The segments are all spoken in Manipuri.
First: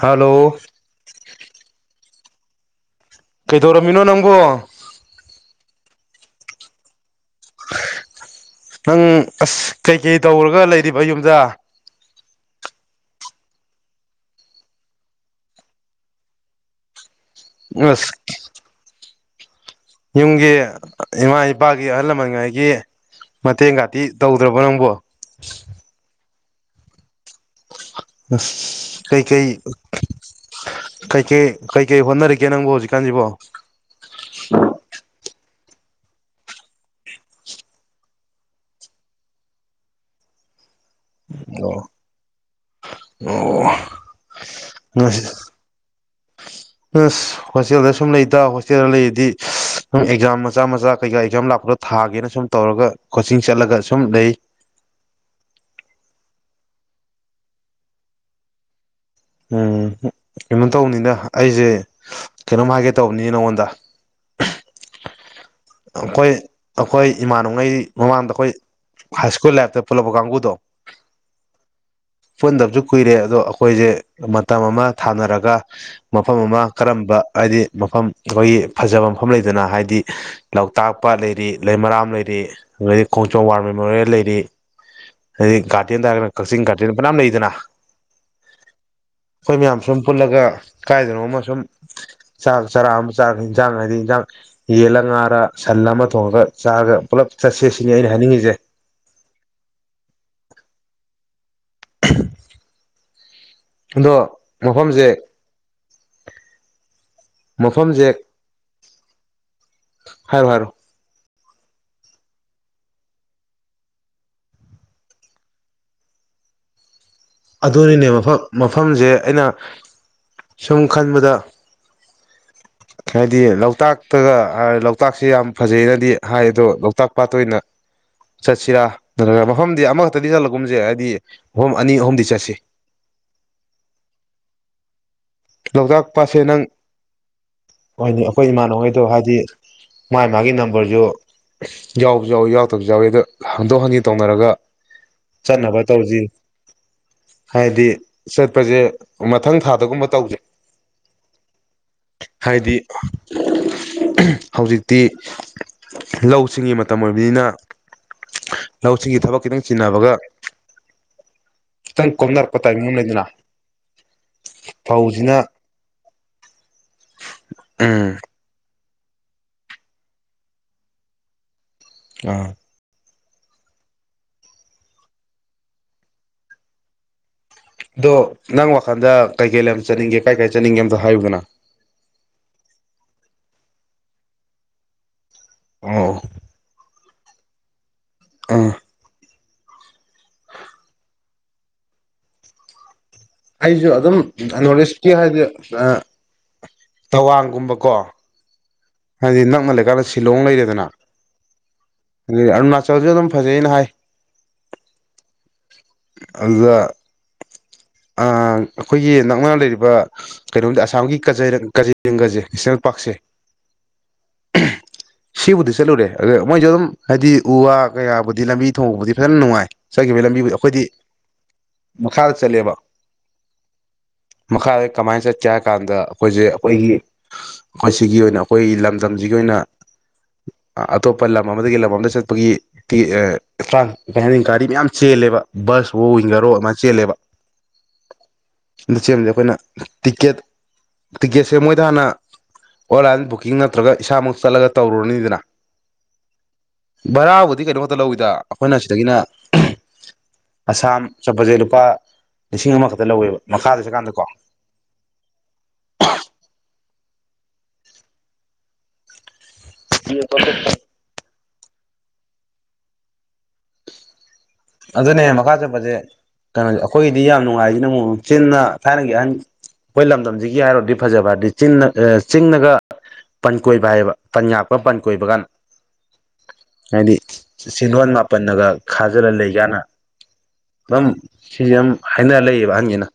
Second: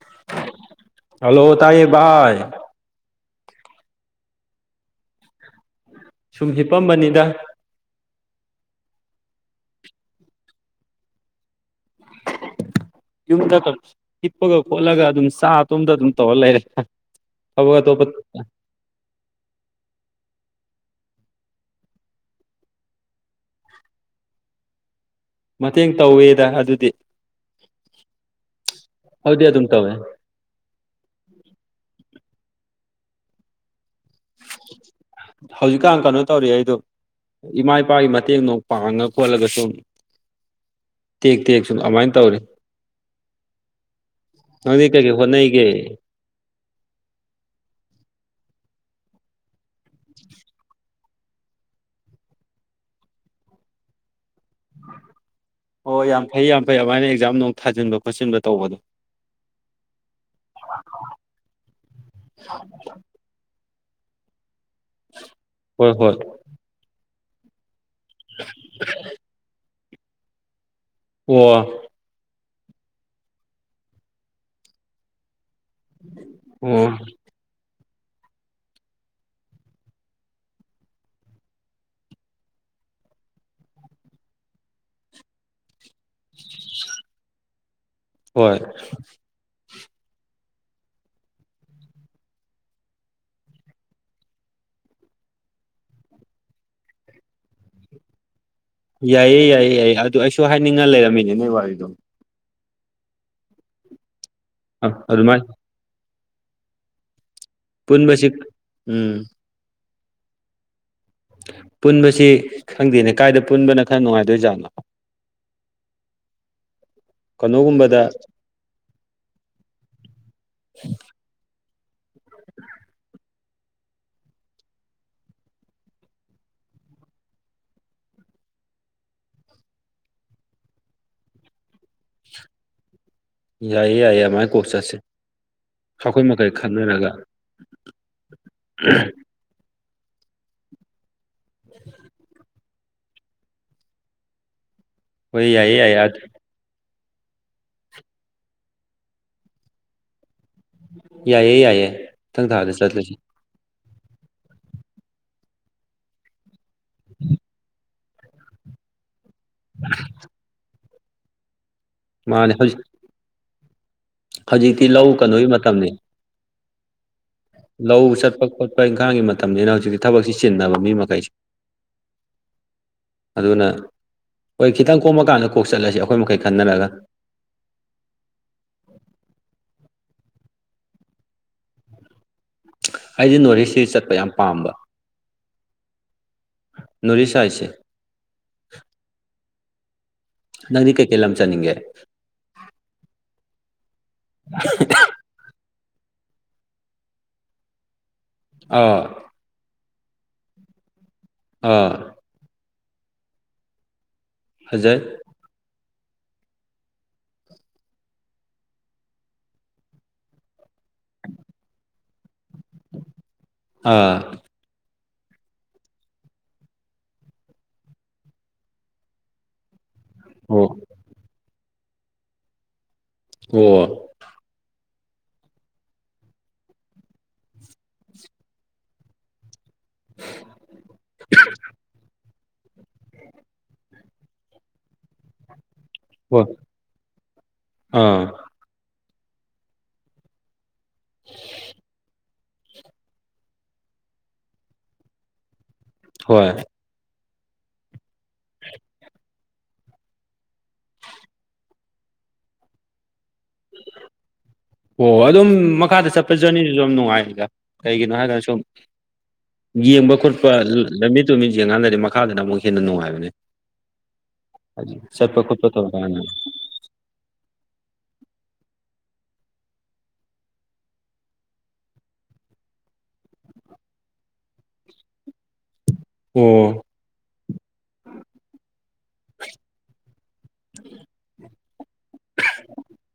ꯍꯂꯣ ꯚꯏ ꯀꯩꯗꯧꯔꯃꯤꯅꯣ ꯅꯪꯒꯣ ꯁꯨꯝ ꯍꯤꯞꯄꯝꯕꯅꯤꯗ ꯅꯪ ꯑꯁ ꯀꯩꯀꯩ ꯇꯧꯔꯒ ꯂꯩꯔꯤꯕ ꯌꯨꯝꯗ ꯌꯨꯝꯗ ꯀꯤꯞꯄꯒ ꯈꯣꯠꯂꯒ ꯑꯗꯨꯝ ꯆꯥ ꯑꯇꯣꯝꯗ ꯑꯗꯨꯝ ꯇꯧꯔ ꯂꯩꯔꯦ ꯑ ꯇꯣꯄ ꯑꯁ ꯌꯨꯝꯒꯤ ꯏꯃꯥ ꯏꯄꯥꯒꯤ ꯑꯍꯜ ꯂꯃꯟꯉꯥꯏꯒꯤ ꯃꯇꯦꯡ ꯀꯇꯤ ꯇꯧꯗ꯭ꯔꯕꯣ ꯅꯪꯕꯣ ꯃꯇꯦꯡ ꯇꯧꯋꯦ ꯗ ꯑꯗꯨꯗꯤ ꯑ ꯀꯩ ꯑꯗꯨꯗꯤ ꯀꯩ ꯑꯗꯨꯝ ꯇꯧꯋꯦ ꯀꯩ ꯀꯩ ꯀꯩ ꯀꯩ ꯍꯣꯟꯅꯔ ꯦ ꯅꯪꯕꯣ ꯍꯧꯖꯤꯛꯀꯥꯟꯁꯤꯕꯣ [unintelligible] ꯍꯧꯖꯤꯛꯀꯥꯟ ꯀꯩꯅꯣ ꯇꯧꯔꯤ ꯑꯩꯗꯣ ꯏꯃꯥ ꯏꯄꯥꯒꯤ ꯃꯇꯦꯡꯗꯣ ꯄꯥꯡꯉ ꯈꯣꯠꯂꯒ ꯁ ꯇꯦꯛ ꯇꯦꯛ ꯑꯣ ꯁꯨꯝ ꯑꯗꯨꯃꯥꯏꯅ ꯇꯧꯔꯤ ꯑꯣ ꯅꯪꯗꯤ ꯀꯩꯀꯩ ꯍꯣꯠꯅꯩꯒꯦ ꯎꯝ ꯍꯣꯁꯇꯦꯜꯗ ꯁꯨꯝ ꯂꯩꯇ ꯍꯣꯁꯇꯦꯜꯗ ꯂꯩꯔꯗꯤ ꯅꯪ ꯑꯦꯛꯖꯥꯝ ꯃꯆꯥ ꯃꯆꯥ ꯀꯩꯀꯥ ꯑꯦꯛꯖꯥꯝ ꯂꯥꯛꯄꯗꯣ ꯊꯥꯒꯦꯅ ꯁꯨꯝ ꯇꯧꯔꯒ ꯀꯣꯆꯤꯡ ꯆꯠꯂꯒ ꯁꯨꯝ ꯂꯩ ꯑꯣ ꯌꯥꯝ ꯐꯩ ꯌꯥꯝ ꯐꯩ ꯑꯗꯨꯃꯥꯏꯅ ꯑꯦꯛꯖꯥꯝ ꯅꯨꯡ ꯊꯥꯖꯤꯟꯕ ꯈꯣꯠꯆꯤꯟꯕ ꯇꯧꯕꯗꯣ ꯎꯝ ꯀꯩꯅꯣ ꯇꯧꯕꯅꯤꯅ ꯑꯩꯁꯦ ꯀꯩꯅꯣꯝ ꯍꯥꯏꯒꯦ ꯇꯧꯕꯅꯤ ꯅꯉꯣꯟꯗ ꯎ ꯑꯩꯈꯣꯏ ꯑꯩꯈꯣꯏ ꯏꯃꯥꯟꯉꯩ ꯃꯃꯥꯡꯗ ꯑꯩꯈꯣꯏ ꯍꯥꯏ ꯁ꯭ꯀꯨꯜ ꯂꯥꯏꯞꯇ ꯐꯂꯕ ꯀꯥꯡꯕꯨꯗꯣ ꯑꯣ ꯄꯨꯟꯗꯕꯁꯨ ꯀꯨꯏꯔꯦ ꯑꯗꯣ ꯑꯩꯈꯣꯏꯁꯦ ꯃꯇꯝ ꯑꯃ ꯊꯥꯅꯔꯒ ꯃꯐꯝ ꯑꯃ ꯑꯣ ꯀꯔꯝꯕ ꯍꯥꯏꯗꯤ ꯃꯐꯝ ꯑꯩꯈꯣꯏꯒꯤ ꯐꯖꯕ ꯃꯐꯝ ꯂꯩꯗꯅ ꯍꯥꯏꯗꯤ ꯂꯣꯛꯇꯥꯛ ꯄ ꯂꯩꯔꯤ ꯂꯩꯃꯔꯥꯝ ꯂꯩꯔꯤ ꯑꯗꯩ ꯈꯣꯡꯆꯣꯝ ꯋꯥꯔ ꯃꯦꯃꯣꯔꯤꯌꯦꯜ ꯂꯩꯔꯤ ꯑꯗꯩꯒꯥ ꯀꯁꯤꯤꯡ ꯀ ꯃꯅꯥꯝ ꯂꯩꯗꯅ ꯍꯣꯏ ꯑꯩꯈꯣꯏ ꯃꯌꯥꯝ ꯁꯨꯝ ꯄꯨꯜꯂꯒ ꯀꯥꯏꯗꯅꯣ ꯑꯃ ꯁꯨꯝ ꯆꯥꯛ ꯆꯔꯥ ꯑꯃ ꯆꯥꯔꯒ ꯌꯦꯟꯖꯥꯡ ꯍꯥꯏꯗꯤ ꯌꯦꯟꯖꯥꯡ ꯌꯦꯜꯂ ꯉꯥꯔ ꯁꯟ ꯑꯃ ꯊꯣꯡꯉꯒ ꯆꯥꯔꯒ ꯄꯨꯜꯂꯞ ꯆꯠꯁꯦꯠ ꯁꯤꯅꯤ ꯑꯩꯅ ꯍꯥꯏꯅꯤꯡꯉꯤꯁꯦ ꯌꯦꯅꯦꯕꯏ ꯝ ꯑꯗꯣ ꯑ ꯃꯐꯝꯁꯦ ꯑꯗꯨ ꯃꯥ ꯃꯐꯝꯁꯦ ꯄꯨꯟꯕꯁꯤ ꯎꯝ ꯍꯥꯏꯔꯣ ꯍꯥꯏꯔꯣ ꯄꯨꯟꯕꯁꯤ ꯈꯪꯗꯦꯅꯦ ꯀꯥꯏꯗ ꯄꯨꯟꯕꯅ ꯈꯔ ꯅꯨꯡꯉꯥꯏꯗꯣꯏ ꯖꯥꯠꯅꯣ ꯀꯩꯅꯣꯒꯨꯝꯕꯗ ꯑꯗꯨꯅꯤꯅꯦ ꯃꯐꯝ ꯃꯐꯝꯁꯦ ꯑꯩꯅ ꯁꯨꯝ ꯈꯟꯕꯗ ꯍꯥꯏꯗꯤ ꯂꯣꯛꯇꯥꯛꯇꯒ ꯂꯣꯛꯇꯥꯛꯁꯦ ꯌꯥꯝ ꯐꯖꯅꯗꯤ ꯍꯥꯏ ꯑꯗꯣ ꯂꯣꯛꯇꯥꯛ ꯄꯥꯠꯇ ꯑꯣꯏꯅ ꯆꯠꯁꯤꯔꯥ ꯅꯠꯇ꯭ꯔꯒ ꯃꯐꯝꯗꯤ ꯑꯃꯈꯛꯇꯗꯤ ꯆꯠꯂꯒꯨꯝꯁꯦ ꯍꯥꯏꯗꯤ ꯃꯐꯝ ꯑꯅꯤ ꯑꯍꯨꯝꯗꯤ ꯆꯁꯤ ꯌꯥꯏꯌꯦ ꯌꯥꯏꯌꯦ ꯑꯃꯥꯏ ꯀꯣꯆꯦ ꯂꯣꯛꯇꯥꯛ ꯄꯥꯠꯁꯦ ꯅꯪꯅꯤ ꯑꯩꯈꯣꯏ ꯏꯃꯥꯟꯅꯍꯣꯏꯗꯣ ꯍꯥꯏꯗꯤ ꯃꯥꯥꯏ ꯃꯥꯒꯤ ꯅꯝꯕꯔꯁꯨ ꯌꯥꯎ ꯌꯥꯎ ꯌꯥꯎ ꯁꯨ ꯌꯥꯎꯋꯤ ꯑꯗꯣ ꯍꯟꯗꯣꯛ ꯍꯟꯖꯤ ꯇꯧꯅꯔꯒ ꯑꯣꯏꯣꯏ ꯌꯥꯏꯌꯦ ꯆꯠꯅꯕ ꯌꯥꯏ ꯌꯥꯗ ꯇꯧꯁꯤ ꯍꯥꯏꯗꯤ ꯆꯠꯄꯁꯦ ꯃꯊꯪ ꯊꯥꯗꯒꯨꯝꯕ ꯇꯧꯖꯩ ꯌꯥꯏꯌꯦꯦ ꯌꯥꯏꯌꯦꯦ ꯏꯈꯤꯊꯪ ꯊꯥꯗ ꯍꯥꯏꯗꯤ ꯆꯠꯂꯁꯤ ꯍꯧꯖꯤꯛꯇꯤ ꯂꯧꯁꯤꯡꯒꯤ ꯃꯇꯝ ꯑꯣꯏꯕꯅꯤꯅ ꯂꯧꯁꯤꯒꯤ ꯊꯕꯛ ꯈꯤꯇꯪ ꯆꯤꯟꯅꯕꯒ ꯁꯪ ꯃꯥꯅꯦ ꯀꯗꯔꯄ ꯇꯥꯏ ꯍꯧꯖꯤꯛ ꯃꯃꯩꯗꯅ ꯍꯧꯖꯤꯛꯇꯤ ꯂꯧ ꯀꯩꯅꯣꯒꯤ ꯃꯇꯝꯅꯤ ꯂꯧ ꯎꯝ ꯆꯠꯄꯛꯄ ꯂꯄꯥꯛ ꯏꯪꯈꯥꯡꯒꯤ ꯃꯇꯝꯅꯤꯅ ꯍꯧꯖꯤꯛꯇꯤ ꯊꯕꯛꯁꯤ ꯆꯤꯟꯅꯕ ꯃꯤ ꯃꯈꯩꯁꯦ ꯑꯥ ꯑꯗꯨꯅ ꯍꯣꯏ ꯈꯤꯇꯪ ꯀꯣꯝꯃꯀꯥꯟꯗ ꯀꯣꯛ ꯆꯠꯂꯁꯤ ꯑꯩꯈꯣꯏ ꯃꯈꯩ ꯈꯟꯅꯔꯒ ꯑꯗꯣ ꯅꯪ ꯋꯥꯈꯜꯗ ꯀꯩꯀꯩ ꯂꯩ ꯆꯠꯅꯤꯡꯒꯦ ꯀꯥꯏ ꯀꯥꯏ ꯆꯠꯅꯤꯡꯒꯦ ꯑꯝꯇ ꯍꯥꯏꯌꯨꯗꯅ ꯑꯩꯗꯤ ꯅꯣꯔꯠ ꯏꯁꯁꯤ ꯆꯠꯄ ꯌꯥꯝ ꯄꯥꯝꯕ ꯑ ꯅꯨꯔꯤ ꯆꯥꯏꯁꯦ [inaudible] ꯅꯪꯗꯤ ꯀꯩꯀꯩ ꯂꯝ ꯆꯅꯤꯡꯒꯦ ꯍꯥꯏꯖ ꯑꯗꯨꯝ ꯅꯣꯔꯠ ꯏꯁꯀꯤ ꯍꯥꯏꯗꯤ ꯊꯋꯥꯡꯒꯨꯝꯕꯀꯣ ꯑꯥ ꯍꯥꯏꯗꯤ ꯅꯪ ꯃꯜ ꯀꯂ ꯁꯤꯂꯣꯡ ꯂꯩꯔꯗꯅ ꯑꯥ ꯑꯔꯨꯅꯥꯥꯆ ꯧꯁꯨ ꯑꯗꯨꯝ ꯐꯖꯩ ꯑꯩꯅ ꯍꯥꯏ ꯍꯧꯖꯔ ꯑꯗꯨꯗ ꯑꯩꯈꯣꯏꯒꯤ ꯅꯛꯅꯥ ꯂꯩꯔꯤꯕ ꯀꯩꯅꯣꯝꯗꯤ ꯑꯁꯥꯝꯒꯤ ꯀꯖꯩꯔꯦꯡꯒꯁꯦ ꯏꯆꯦꯜ ꯄꯥꯛꯁꯦ ꯑꯥ ꯁꯤꯕꯨꯗꯤ ꯆꯠꯂꯨꯔꯦ ꯑ ꯃꯣꯏꯁꯨ ꯑꯗꯨꯝ ꯍꯥꯏꯗꯤ ꯎ ꯋꯥ ꯀꯌꯥꯕꯨꯗꯤ ꯂꯝꯕꯤ ꯊꯣꯡꯕꯕꯨꯗꯤ ꯐꯖꯅ ꯅꯨꯡꯉꯥꯏ ꯆꯠꯈꯤꯕꯒꯤ ꯂꯝꯕꯤ ꯑꯣ ꯑꯩꯈꯣꯏꯗꯤ ꯃꯈꯥ ꯆꯂꯦꯕ ꯑꯣ ꯀꯃꯥꯏꯅ ꯆꯠꯀꯦ ꯍꯥꯏ ꯀꯥꯟꯗ ꯑꯩꯈꯣꯏꯁꯦ ꯑꯩꯈꯣꯏꯒꯤ ꯑꯩꯈꯣꯏ ꯁꯤꯒꯤ ꯑꯣꯏꯅ ꯑꯩꯈꯣꯏꯒꯤ ꯂꯝꯗꯝꯁꯤꯒꯤ ꯑꯣꯏꯅ ꯑꯇꯣꯞꯄ ꯂꯝ ꯑꯃꯗꯒꯤ ꯂꯝ ꯑꯃꯗ ꯆꯠꯄꯒꯤ ꯇ꯭ꯔꯥꯟꯄ ꯒꯥꯔꯤ ꯃꯌꯥꯝ ꯆꯦꯜꯂꯦꯕ ꯕꯁ ꯍꯣ ꯍꯣꯏ ꯋꯤꯡꯒꯔꯣ ꯑꯃ ꯆꯦꯜꯂꯦꯕ ꯑꯥ ꯑ ꯆ ꯁꯦꯝꯕꯁꯦ ꯑꯩꯈꯣꯏꯅ ꯇꯤꯛꯀꯦꯠ ꯇꯀꯦ ꯁꯃꯣꯏꯗꯅ ꯑꯣꯟꯂꯥꯏꯟ ꯕꯨꯛꯀꯤꯡ ꯅꯠꯇ꯭ꯔꯒ ꯏꯁꯥꯃꯛ ꯆꯠꯂꯒ ꯇꯧꯔꯨꯔꯅꯤꯗꯅ ꯍꯣꯏ ꯕꯔꯥꯕꯨꯗꯤ ꯀꯩꯅꯣꯝꯃꯛꯇ ꯂꯧꯋꯤꯗ ꯑꯩꯈꯣꯏꯅ ꯁꯤꯗꯒꯤꯅ ꯑꯁꯥꯝ ꯆꯣꯠꯄꯁꯦ ꯂꯨꯄꯥ ꯂꯤꯁꯤꯡ ꯑꯃꯈꯛꯇ ꯂꯧꯋꯦꯕ ꯃꯈꯥꯗ ꯆꯠꯀꯥꯟꯗꯀꯣ ꯑꯣ ꯑꯗꯨꯝ ꯃꯈꯥꯗ ꯆꯠꯄ ꯖꯔꯅꯤꯗꯨꯁꯨ ꯑꯗꯨ ꯅꯨꯡꯉꯥꯏ ꯀꯩꯒꯤꯅꯣ ꯍꯥꯏꯒꯥꯟꯅ ꯁꯨꯝ ꯌꯦꯡꯕ ꯈꯣꯠꯄ ꯂꯝꯃꯤꯠ ꯇꯃꯤꯟ ꯌꯦꯡꯉꯥꯟ ꯂꯩꯔꯦ ꯃꯈꯥꯗꯅ ꯑꯃꯨꯛ ꯍꯦꯟꯅ ꯅꯨꯡꯉꯥꯏꯕꯅꯦ ꯍꯥꯏꯗꯤ ꯑꯗꯨꯅꯦ ꯆꯠꯄ ꯃꯈꯥ ꯈꯣꯠꯄ ꯆꯠꯄꯁꯦ ꯇꯧꯔꯀꯥꯟꯗ ꯀꯩꯅꯣ ꯑꯩꯈꯣꯏꯒꯤꯗꯤ ꯌꯥꯝ ꯅꯨꯡꯉꯥꯏꯁꯤꯅ ꯑꯃꯨꯛ ꯆꯤꯟꯅ ꯊꯥꯏꯅꯒꯤ ꯑꯍꯟ ꯑꯩꯈꯣꯏ ꯂꯝꯗꯝꯁꯤꯒꯤ ꯍꯥꯏꯔꯨꯔꯗꯤ ꯐꯖꯕ ꯍꯥꯏꯔꯗꯤ ꯆꯤꯟꯅ ꯆꯤꯡꯅꯒ ꯄꯟ ꯀꯣꯏꯕ ꯍꯥꯏꯌꯦꯕ ꯄꯟ ꯉꯥꯛꯄ ꯄꯟ ꯀꯣꯏꯕ ꯀꯥꯟꯗ ꯑꯣ ꯍꯥꯏꯗꯤ ꯁꯤꯒꯋꯥꯟ ꯃꯥꯄꯟ ꯅꯒ ꯈꯥꯖꯂ ꯂꯩ ꯌꯥꯅ ꯑꯗꯨꯝ ꯁꯤꯁꯦ ꯌꯥꯝ ꯍꯥꯏꯅꯔ ꯂꯩꯌꯦꯕ ꯑꯍꯟꯁꯤꯅ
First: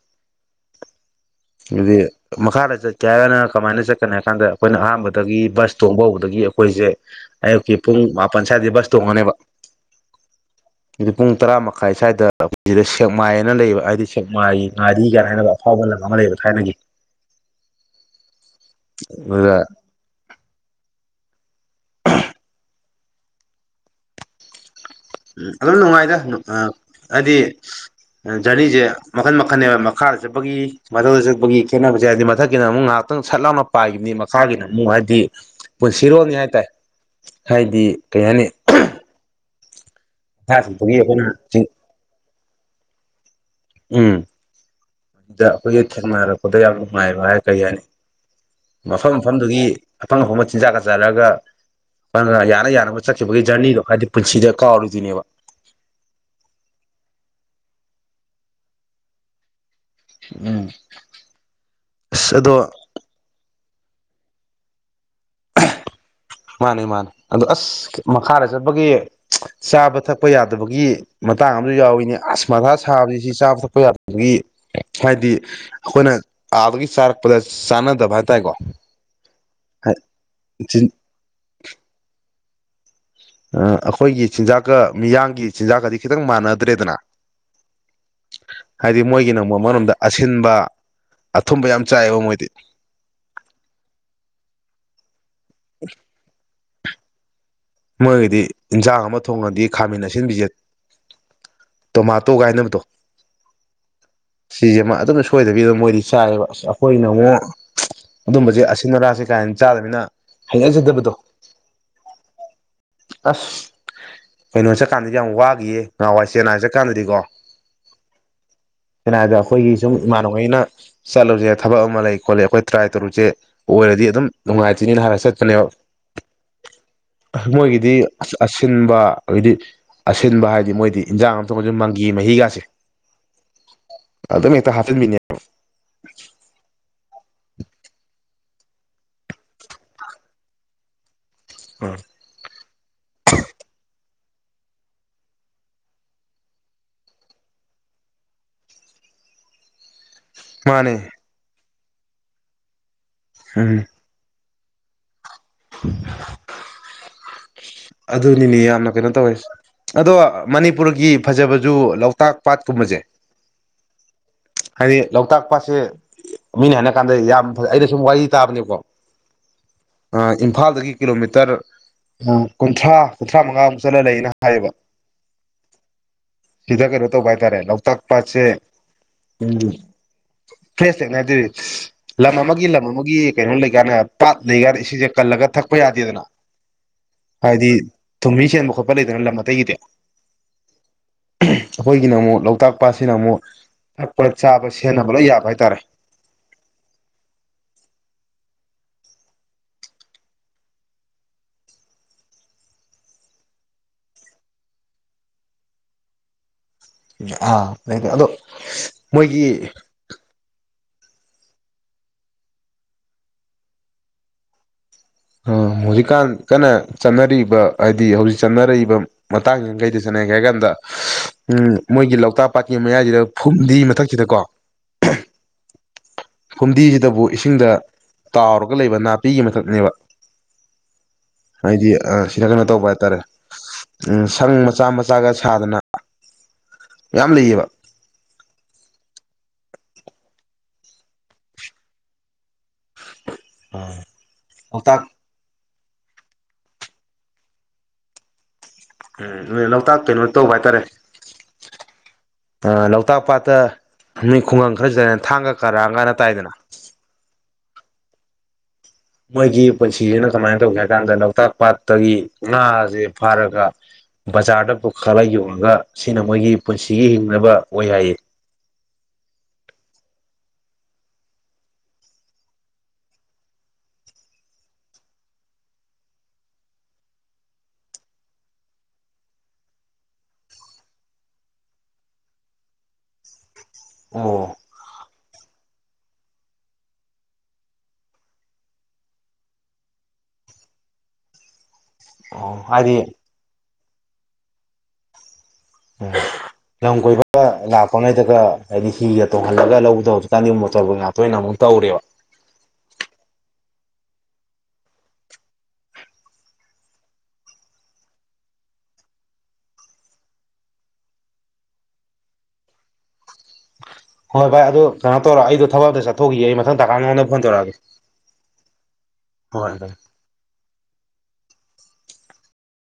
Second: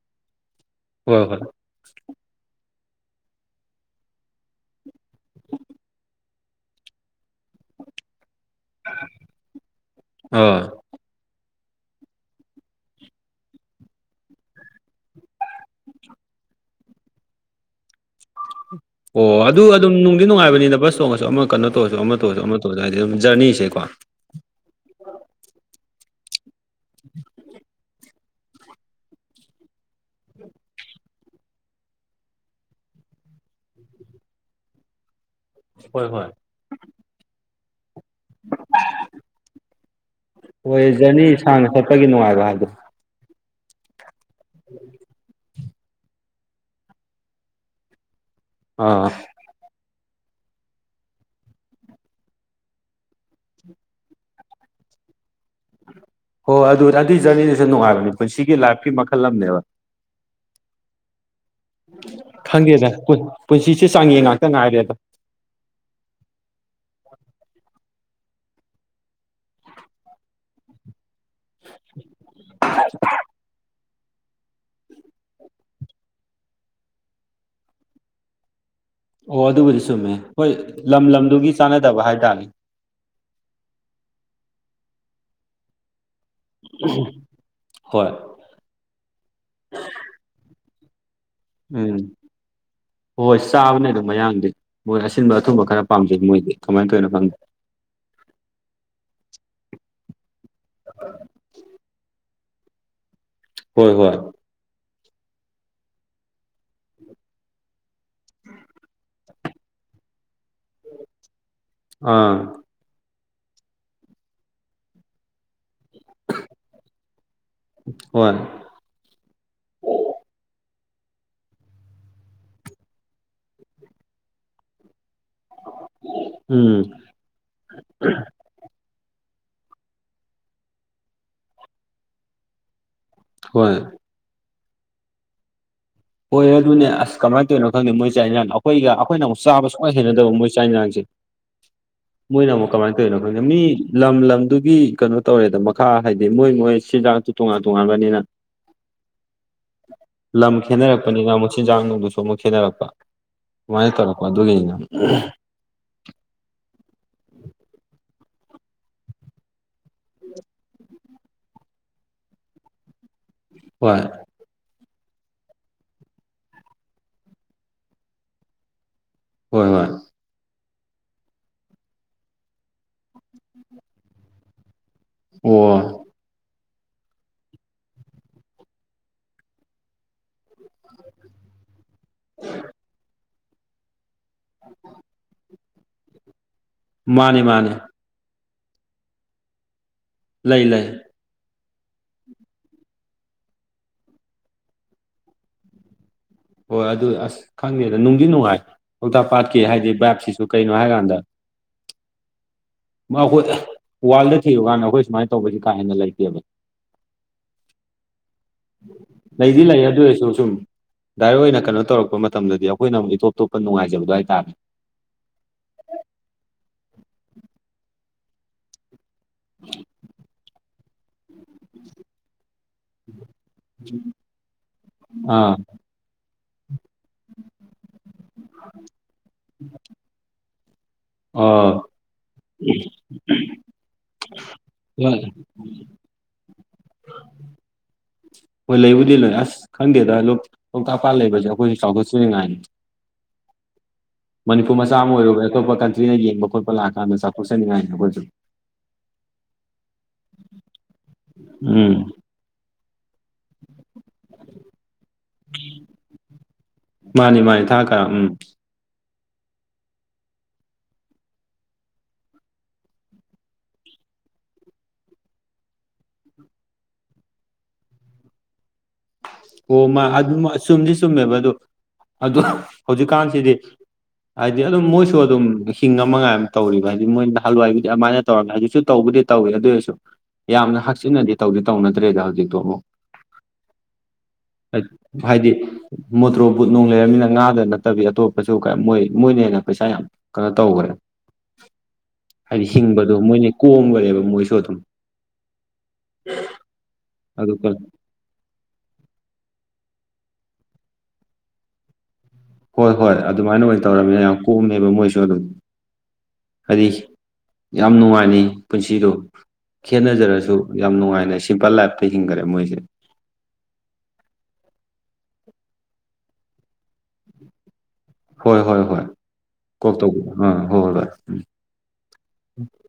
ꯍꯣꯏ ꯍꯣꯏ ꯏꯗꯤ ꯃꯀꯥꯖꯥ ꯀꯌꯥ ꯍꯥꯏꯒꯅ ꯀꯃꯥꯏꯅ ꯆꯠꯀꯅꯤ ꯍꯥꯏ ꯀꯥꯟꯗ ꯑꯩꯈꯣꯏꯅ ꯑꯍꯥꯟꯕꯗ ꯑꯗꯒꯤ ꯕꯁ ꯇꯣꯡꯕ ꯍꯧꯕꯗꯒꯤ ꯑꯩꯈ ꯑꯩꯈꯣꯏꯁꯦ ꯑꯌꯨꯛꯀꯤ ꯄꯨꯡ ꯄꯟꯆꯥꯌꯦꯗꯤ ꯕꯁ ꯇꯣꯡꯉꯅꯦꯕ ꯑꯥ ꯑꯗꯨꯗꯤ ꯄꯨꯡ ꯇꯔꯥꯃ ꯈꯥꯏ ꯁ꯭ꯋꯥꯏꯗ ꯁꯤꯗ ꯁꯦꯛꯃꯥꯏꯅ ꯂꯩꯕ ꯍꯥꯏꯗꯤ ꯁꯦꯛꯃꯥꯏ ꯉꯥꯔꯤꯒꯅ ꯍꯥꯏꯅꯕ ꯑꯐꯥꯎꯕ ꯂꯝ ꯑꯃ ꯂꯩꯕ ꯊꯥꯏꯅ ꯑꯣ ꯑꯗꯨ ꯑꯗꯨꯝ ꯅꯨꯡꯗꯤ ꯅꯨꯡꯉꯥꯏꯕꯅꯤꯅ ꯕꯁ ꯇꯣꯡꯉꯁꯨ ꯑꯃ ꯀꯟꯅꯣ ꯇꯧꯔꯁꯨ ꯑꯃ ꯇꯧꯔꯁꯨ ꯑꯃ ꯇꯧꯔꯁꯨ ꯍꯥꯏꯗꯤ ꯑꯗꯨꯝ ꯖꯔꯅꯤꯁꯦꯀꯣ ꯎꯝ ꯑꯗꯨꯝ ꯅꯨꯡꯉꯥꯏꯖꯦ ꯑꯗꯨꯗꯤ ꯖꯔꯅꯤꯁꯦ ꯃꯈꯟ ꯃꯈꯜꯕ ꯃꯈꯥꯗ ꯆꯠꯄꯒꯤ ꯃꯊꯗ ꯆꯠꯄꯒꯤ ꯈꯦꯠꯅꯕꯁꯦ ꯍꯥꯏꯗꯤ ꯃꯊꯛꯀꯤꯅ ꯑꯃꯨꯛ ꯉꯥꯏꯍꯥꯛꯇꯪ ꯁꯠ ꯂꯥꯎꯅ ꯄꯥꯏꯈꯤꯕꯅꯤ ꯃꯈꯥꯒꯤꯅ ꯑꯃꯨꯛ ꯍꯥꯏꯕꯗꯤ ꯄ ꯍꯣꯏ ꯍꯣꯏ ꯁꯤꯔꯣꯅꯤ ꯌꯥꯥꯏ ꯇꯥꯏ ꯍꯥꯏꯗꯤ ꯀꯩ ꯍꯥꯏꯅꯤ ꯃꯈꯥ ꯍꯣꯏ ꯆꯠꯄꯒꯤ ꯑꯩꯈꯣꯏꯅ ꯖꯔꯅꯤ ꯁꯥꯡꯅ ꯆꯠꯄꯒꯤ ꯅꯨꯡꯉꯥꯏꯕ ꯍꯥꯏꯗꯣ ꯎꯝ ꯎꯝ ꯁꯤꯗ ꯑꯩꯈꯣꯏꯒꯤ ꯊꯦꯡꯅꯔꯛꯄꯗ ꯌꯥꯝ ꯅꯨꯡꯉꯥꯏꯕ ꯍꯥꯏ ꯀꯔꯤ ꯍꯥꯏꯅꯤ ꯑꯥ ꯃꯐꯝ ꯃꯐꯝꯗꯨꯒꯤ ꯑꯐꯪ ꯑꯐꯣꯡꯕ ꯆꯤꯟꯖꯥꯛꯒ ꯆꯥꯔꯒ ꯑꯪ ꯌꯥꯅ ꯌꯥꯅꯕ ꯆꯠꯈꯤꯕꯒꯤ ꯖꯔꯅꯤꯗꯣ ꯍꯥꯏꯕꯗꯤ ꯄꯨꯟꯁꯤꯗ ꯀꯥꯎꯔꯨꯗꯣꯏꯅꯦꯕ ꯍꯣ ꯑꯗꯨ ꯑꯗꯨꯏ ꯖꯔꯅꯤꯗꯁꯨ ꯅꯨꯡꯉꯥꯏꯕꯅꯤ ꯄꯨꯟꯁꯤꯒꯤ ꯂꯥꯏꯐꯀꯤ ꯃꯈꯜ ꯑꯃꯅꯦꯕ ꯎꯝ ꯑꯁ ꯑꯗꯣ ꯈꯪꯒꯤꯗꯣꯏ ꯄꯨꯟꯁꯤꯁꯦ ꯆꯥꯡꯌꯦ ꯉꯥꯛꯇ ꯉꯥꯏꯔꯦꯗ ꯃꯥꯅꯤ ꯃꯥꯅꯤ ꯑꯗꯨ ꯑꯁ ꯃꯈꯥꯗ ꯆꯠꯄꯒꯤ ꯆꯥꯕ ꯊꯛꯄ ꯌꯥꯗꯕꯒꯤ ꯃꯇꯥꯡ ꯑꯃꯁꯨ ꯌꯥꯎꯏꯤꯅꯦ ꯑꯁꯃꯊꯥ ꯁꯥꯕꯁꯤ ꯁꯤ ꯆꯥꯕ ꯊꯛꯄ ꯌꯥꯗ ꯑꯗꯒꯤ ꯍꯥꯏꯗꯤ ꯑꯩꯈꯣꯏꯅ ꯑꯥꯗꯒꯤ ꯆꯥꯔꯛꯄꯗ ꯆꯥꯟꯅꯗꯕ ꯍꯥꯏꯇꯥꯔꯦꯀꯣ ꯑꯣ ꯑꯗꯨꯕꯨꯗꯤ ꯆꯨꯝꯃꯦ ꯍꯣꯏ ꯂꯝ ꯂꯝꯗꯨꯒꯤ ꯆꯅꯗꯕ ꯍꯥꯏ ꯄꯃꯤ ꯑꯩꯈꯣꯏꯒꯤ ꯆꯤꯟꯖꯥꯛꯀ ꯃꯤꯌꯥꯝꯒꯤ ꯆꯤꯟꯖꯥꯛꯀꯗꯤ ꯈꯤꯇꯪ ꯃꯥꯟꯅꯗ꯭ꯔꯦꯗꯅ ꯍꯣꯏ ꯍꯥꯏꯗꯤ ꯃꯣꯏꯒꯤ ꯅꯪ ꯑꯃꯔꯣꯝꯗ ꯑꯁꯤꯟꯕ ꯑꯊꯨꯝꯕ ꯌꯥꯝ ꯎꯝ ꯆꯥꯏꯑꯕ ꯃꯣꯏꯗꯤ ꯍꯣꯏ ꯆꯥꯕꯅꯦ ꯑꯗꯨꯝ ꯃꯌꯥꯡꯗꯤ ꯃꯣꯔꯁꯤꯦ ꯑꯁꯤꯤꯟꯕ ꯑꯊꯨꯝꯕ ꯈꯔ ꯄꯥꯝꯖꯩ ꯃꯣꯏꯗꯤ ꯀꯃꯥꯏꯅꯧꯅꯣꯪꯗꯦ ꯃꯣꯏꯒꯤꯗꯤ ꯏꯟꯖꯥꯡ ꯑꯃ ꯊꯣꯡꯉꯗꯤ ꯈꯥꯃꯤꯟꯅꯁꯤꯟꯕꯤꯁꯦ ꯇꯣꯃꯥ ꯇꯧ ꯀꯒꯥꯏꯅꯕꯗꯣ ꯍꯣꯏ ꯍꯣꯏ ꯑꯗꯨꯝꯅ ꯁꯣꯏꯗꯕꯤꯗ ꯃꯣꯏꯗꯤ ꯆꯥꯏꯔꯦꯕ ꯑꯁ ꯑꯩꯈꯣꯏꯅ ꯑꯃꯨꯛ ꯑꯗꯨꯝꯕꯁꯦ ꯑꯁꯤꯟ ꯃꯔꯥꯁꯦ ꯀꯥꯏꯅ ꯆꯥꯗꯅꯤꯅ ꯍꯉꯖꯗꯕꯗꯣ ꯑꯥ ꯑꯁ ꯀꯩꯅꯣ ꯆꯠꯀꯥꯟꯗꯗꯤ ꯌꯥꯝ ꯋꯥꯈꯤꯌꯦ ꯅꯍꯥꯟꯋꯥꯏ ꯁꯦꯅꯥꯏ ꯆꯠꯀꯥꯟꯗꯗꯤꯀꯣ ꯍꯣꯏ ꯆꯦꯡꯅꯥꯏꯗ ꯑꯩꯈꯣꯏꯒꯤ ꯁꯨꯝ ꯏꯃꯥꯟꯅꯕꯩꯅ ꯆꯠꯂꯨꯁꯦ ꯊꯕꯛ ꯑꯃ ꯂꯩ ꯈꯣꯠꯂꯤ ꯑꯩꯈꯣꯏ ꯇ꯭ꯔꯥꯏ ꯇꯧꯔꯨꯁꯦ ꯑꯣꯏꯔꯗꯤ ꯑꯗꯨꯝ ꯅꯨꯡꯉꯥꯏꯇ꯭ꯅꯤꯅ ꯍꯥꯏꯔ ꯆꯠꯦ ꯎꯝ ꯃꯣꯏꯒꯤꯗꯤ ꯑꯁꯤꯟ ꯕ ꯑꯩꯗꯤ ꯑꯁꯤꯟꯕ ꯍꯥꯏꯗꯤ ꯃꯣꯏꯗꯤ ꯏꯟꯖꯥꯡ ꯑꯝꯇꯪ ꯃꯪꯒꯤ ꯃꯍꯤꯒꯥꯁꯦ ꯍꯣꯏ ꯍꯥ ꯃꯤꯅꯤ ꯍꯣꯏ ꯑꯗꯨꯅꯦ ꯑꯁ ꯀꯃꯥꯏꯅ ꯇꯧꯔꯤꯅꯣ ꯈꯪꯗꯦ ꯃꯣꯏ ꯆꯥꯛ ꯏꯟꯔꯥꯡ ꯑꯩꯈꯣꯏꯒꯈꯣꯏꯅ ꯑꯃꯨꯛ ꯆꯥꯕ ꯁꯨꯡꯛꯅ ꯍꯦꯟꯅꯗꯕ ꯃꯣꯏꯥꯛ ꯏꯟꯔꯥꯡꯁꯦ ꯃꯣꯏꯅꯥ ꯑꯃ ꯀꯃꯥꯏꯅ ꯇꯧꯔꯤꯅꯣ ꯑꯩꯈꯣꯏꯅ ꯃꯤ ꯂꯝ ꯂꯝꯗꯨꯒꯤ ꯀꯩꯅꯣ ꯇꯧꯔꯦꯗ ꯃꯈꯥ ꯍꯥꯏꯗꯤ ꯃꯣꯏ ꯃꯣꯏ ꯆꯤꯟꯖꯥꯛꯇꯨ ꯇꯣꯉꯥꯟ ꯇꯣꯉꯥꯟꯕꯅꯤꯅ ꯂꯝ ꯃꯥꯅꯦ ꯈꯦꯅꯔꯛꯄꯅꯤꯒ ꯆꯤꯟꯖꯥꯡ ꯅꯨꯡꯗꯨꯁꯨ ꯑꯃꯨꯛ ꯈꯦꯠꯅꯔꯛꯄ ꯎꯝ ꯁꯨꯃꯥꯏꯅ ꯇꯧꯔꯛꯄꯣ ꯑꯗꯨꯒꯤꯅꯦ ꯎ ꯑꯗꯨꯅꯤꯅꯦ ꯌꯥꯝꯅ ꯀꯩꯅꯣ ꯇꯧꯋꯦ ꯑꯗꯣ ꯃꯅꯤꯄꯨꯔꯒꯤ ꯐꯖꯕꯁꯨ ꯂꯣꯛꯇꯥꯛ ꯄꯥꯠꯀꯨꯝꯕꯁꯦ ꯍꯣꯏ ꯍꯥꯏꯗꯤ ꯂꯣꯛꯇꯥꯛ ꯄꯥꯠꯁꯦ ꯃꯤꯅꯤ ꯍꯥꯏꯅ ꯀꯥꯟꯗ ꯌꯥꯝ ꯐꯖꯩ ꯑꯩꯅ ꯁꯨꯝ ꯋꯥꯔꯤ ꯇꯥꯕꯅꯦꯕꯀꯣ ꯍꯣꯏ ꯍꯣꯏ ꯏꯝꯐꯥꯜꯗꯒꯤ ꯀꯤꯂꯣꯃꯤꯇꯔ ꯀꯨꯟꯊ꯭ꯔꯥ ꯀꯨꯟꯊ꯭ꯔꯥ ꯃꯉꯥꯃꯨꯛ ꯆꯠꯂ ꯂꯩꯌꯦꯅ ꯍꯥꯏꯌꯦꯕ ꯑꯣ ꯁꯤꯗꯥꯥ ꯀꯔ ꯇꯧ ꯥꯏ ꯇꯔꯦ ꯂꯧꯧꯇꯥꯛ ꯄꯥꯁꯦ ꯎ ꯐ꯭ꯔꯦꯁ ꯊꯦꯡꯅꯗꯣꯏꯗꯤ ꯂꯝ ꯑꯃꯒꯤ ꯂꯝ ꯑꯃꯒꯤ ꯀꯩꯅꯣ ꯂꯩꯀꯅꯦ ꯄꯥꯛ ꯂꯩꯒꯔ ꯏꯁꯤ ꯂꯒꯠ ꯊꯛꯄ ꯌꯥꯗꯦꯗꯅ ꯃꯥꯅꯤ ꯍꯥꯏꯗꯤ ꯃꯥꯅꯤ ꯊꯣꯃꯤꯃꯤ ꯆ ꯈꯣꯄ ꯂꯩꯗꯅ ꯂꯝ ꯃ ꯇꯩꯒꯤꯗꯦ ꯂꯩ ꯂꯩ ꯑꯩꯈꯣꯏꯒꯤꯅ ꯑꯃꯨꯛ ꯂꯣꯛꯇꯥꯛ ꯄꯥꯠꯁꯤꯅ ꯑꯃꯨꯛ ꯊꯛꯄꯗ ꯆꯥꯕ ꯁꯦꯟꯅꯕ ꯂꯣꯏ ꯌꯥꯕ ꯍꯥꯏꯇꯥꯔꯦ ꯍꯣꯏ ꯑꯗꯨ ꯑꯁ ꯈꯪꯗꯦꯗ ꯅꯨꯡꯗꯤ ꯅꯨꯡꯉꯥꯏ ꯂꯣꯛꯇꯥꯛ ꯄꯥꯠꯀꯤ ꯍꯥꯏꯗꯤ ꯕꯥꯏꯞꯁꯤꯁꯨ ꯀꯩꯅꯣ ꯍꯥꯏꯀꯥꯟꯗ ꯑꯩꯈꯣꯏ ꯋꯥꯔꯜꯗ ꯊꯤꯔꯨꯀꯥꯟꯗ ꯑꯩꯈꯣꯏ ꯁꯨꯃꯥꯏꯅ ꯇꯧꯕꯁꯤ ꯀꯥ ꯍꯦꯟꯅ ꯂꯩꯇꯦꯕ ꯑ ꯑꯗꯣ ꯂꯩꯗꯤ ꯃꯣꯏꯒꯤ ꯂꯩ ꯑꯗꯨ ꯑꯣꯏꯔꯁꯨ ꯁꯨꯝ ꯗꯥꯏꯔꯦꯛ ꯑꯣꯏꯅ ꯀꯩꯅꯣ ꯇꯧꯔꯛꯄ ꯃꯇꯝꯗ ꯑꯩꯈꯣꯏꯅ ꯑꯃꯨꯛ ꯏꯇꯣꯞꯇꯣꯞꯄ ꯅꯨꯡꯉꯥꯏꯖꯕ ꯑꯗꯨ ꯍꯥꯏꯇꯥꯔꯅꯦ ꯑ ꯃꯖꯤꯀꯥꯟ ꯀꯩꯅ ꯆꯠꯅꯔꯕ ꯍꯥꯏꯗꯤ ꯍꯧꯖꯤꯛ ꯆꯠꯅꯔꯛꯏꯕ ꯃ ꯃꯇꯥꯡꯪ ꯀꯩꯗ ꯁꯅꯉꯦꯛꯦꯒ ꯗ ꯎꯝ ꯃꯣꯏꯒꯤ ꯂꯣꯛꯇꯥꯛ ꯄꯥꯠꯀꯤ ꯃꯌꯥꯏꯁꯤꯗ ꯐꯨꯝꯗꯤ ꯃꯊꯛꯁꯤꯗꯀꯣ ꯑꯥ ꯍꯨꯝꯗꯤ ꯗꯕꯨ ꯏꯁꯤꯡꯗ ꯇꯥꯎꯔꯒ ꯂꯩꯕ ꯅꯥꯄꯤꯒꯤ ꯃꯊꯛꯅꯦꯕ ꯑꯥ ꯍꯥꯏꯗꯤ ꯑ ꯈꯤꯇ ꯀꯩꯅꯣ ꯇꯧꯕ ꯍꯥꯏꯇꯥꯔꯦ ꯎꯝ ꯁꯪ ꯃꯆꯥ ꯃꯆꯥꯒ ꯁꯥꯗꯅ ꯌꯥꯝꯂꯤ ꯏꯕ ꯍꯣꯏ ꯂꯩꯕꯨꯗꯤ ꯂꯣꯏ ꯑꯁ ꯈꯪꯗꯦꯗ ꯂꯣꯛꯇꯥꯛ ꯄꯥ ꯂꯩꯕꯁꯦ ꯑꯩꯈꯣꯏꯁꯨ ꯆꯥꯎꯈꯠꯆꯅꯤꯡꯉꯥꯏꯅꯤ ꯑ ꯃꯅꯤꯄꯨꯔ ꯃꯆꯥ ꯑꯃ ꯑꯣꯏꯔꯨꯕ ꯑꯇꯣꯞꯄ ꯀ ꯅ ꯌꯦꯡꯕ ꯈꯣꯠꯄ ꯂꯥꯛꯀꯥꯟꯗ ꯆꯥꯊꯣꯛꯆꯅꯤꯡꯉꯥꯏꯅꯤ ꯑꯩꯈꯣꯏꯁꯨ ꯎꯝ ꯂꯣꯛꯇꯥꯛ ꯀꯩꯅꯣ ꯇꯧꯕ ꯍꯥꯏꯇꯥꯔꯦ ꯎꯝ ꯑ ꯂꯣꯛꯇꯥꯛ ꯄꯥꯠꯇ ꯃꯤ ꯈꯨꯡꯥ ꯈꯪꯈꯖꯅ ꯊꯥꯡꯒ ꯀꯔꯥ ꯀꯅ ꯇꯥꯏꯗꯅ ꯊ ꯀ ꯎꯝ ꯃꯣꯏꯒꯤ ꯄꯨꯟꯁꯤꯁꯤꯅ ꯀꯃꯥꯏꯅ ꯇꯧꯒꯦ ꯍꯥꯏ ꯀꯥꯟꯗ ꯂꯣꯛꯇꯥꯛ ꯄꯥꯠꯇꯒꯤ ꯉꯥꯁꯦ ꯐꯥꯔꯒ ꯕꯖꯥꯔꯗ ꯄꯨꯈꯠꯂꯒ ꯌꯣꯉꯒ ꯁꯤꯅ ꯃꯣꯏꯒꯤ ꯄꯨꯟꯁꯤꯒꯤ ꯍꯤꯡꯅꯕ ꯑꯣꯏ ꯍꯥꯏꯌꯦ ꯑꯣ ꯃꯥ ꯑꯗꯨ ꯆꯨꯝꯗꯤ ꯆꯨꯝꯃꯦꯕ ꯑꯗꯨ ꯑꯗꯨ ꯍꯧꯖꯤꯛꯀꯥꯟꯁꯤꯗꯤ ꯍꯥꯏꯗꯤ ꯑꯗꯨꯝ ꯃꯣꯏꯁꯨ ꯑꯗꯨꯝ ꯍꯤꯡ ꯑꯃꯉꯥꯏ ꯑꯃ ꯇꯧꯔꯤꯕ ꯍꯥꯏꯗꯤ ꯃꯣꯏꯅ ꯍꯜꯋꯥꯏꯕꯨꯗꯤ ꯑꯗꯨꯃꯥꯏꯅ ꯇꯧꯔꯃꯤ ꯍꯧꯖꯤꯛꯁꯨ ꯇꯧꯕꯗꯤ ꯇꯧꯏꯦ ꯑꯗꯨ ꯑꯣꯏꯔꯁꯨ ꯌꯥꯝꯅ ꯍꯛꯆꯤꯟꯅꯗꯤ ꯇꯧꯗꯤ ꯇꯧꯅꯗ꯭ꯔꯦꯗ ꯍꯧꯖꯤꯛꯇꯣ ꯑꯃꯨꯛ ꯑꯣ ꯍꯥꯏꯥꯏꯗꯤ ꯃꯣꯇ꯭ꯔꯣ ꯕꯨꯠ ꯅꯨꯡ ꯂꯩꯔꯕꯝꯅꯤꯅ ꯉꯥꯗ ꯅꯠꯇꯕꯤ ꯑꯇꯣꯞꯄꯁꯨ ꯃꯣꯏ ꯃꯣꯏꯅ ꯍꯦꯟꯅ ꯄꯩꯁꯥ ꯌꯥꯝ ꯀꯩꯅꯣ ꯇꯧꯈ꯭ꯔꯦ ꯍꯥꯏꯗꯤ ꯁꯤꯡꯕꯗꯣ ꯃꯣꯏꯅ ꯀꯣꯝꯈꯅꯦꯦꯕ ꯃꯣꯏꯁꯨ ꯑꯗꯨꯝ ꯎꯝ ꯂꯝ ꯀꯣꯏꯕ ꯑꯗꯨ ꯂꯥꯛꯄꯉꯩꯗꯒ ꯍꯥꯏꯗꯤ ꯍꯤꯒ ꯇꯣꯡꯍꯜꯂꯒ ꯂꯧꯗꯕꯗꯨ ꯀꯥꯟꯗꯤ ꯃꯣꯆꯔꯕꯨ ꯉꯥꯛꯇꯣꯏꯅ ꯑꯃꯨꯛ ꯇꯧꯔꯦꯕ ꯍꯣꯏ ꯍꯣꯏ ꯑꯗꯨꯃꯥꯏꯅ ꯑꯣꯏꯅ ꯇꯧꯔꯕꯃꯤꯅ ꯌꯥꯝ ꯀꯣꯝꯃꯦꯕ ꯃꯣꯏꯁꯨ ꯑꯗꯨꯝ ꯍꯥꯏꯗꯤ ꯌꯥꯝ ꯅꯨꯡꯉꯥꯏꯅꯤ ꯄꯨꯟꯁꯤꯗꯣ ꯈꯦꯅꯖꯔꯁꯨ ꯌꯥꯝ ꯅꯨꯡꯉꯥꯏꯅ ꯁꯤꯝꯄꯜ ꯂꯥꯏꯐꯇ ꯍꯤꯡꯈꯔꯦ ꯃꯣꯏꯁꯦ ꯍꯣꯏ ꯚꯥꯏ ꯑꯗꯨ ꯀꯩꯅꯣ ꯇꯧꯔꯣ ꯑꯩꯗ ꯊꯕꯛꯇ ꯆꯠꯊꯣꯛꯈꯤꯌꯦ ꯃꯊꯪ ꯇꯥꯀ ꯅꯉꯣꯟꯗ ꯐꯣꯟ ꯇꯧꯛꯑꯒꯦ ꯍꯣꯏ ꯍꯣꯏ ꯍꯣꯏ ꯀꯣꯛ ꯇꯧꯕꯤꯌꯨ ꯑꯥ ꯍꯣꯏ ꯍꯣꯏ ꯚꯥꯏ ꯎꯝ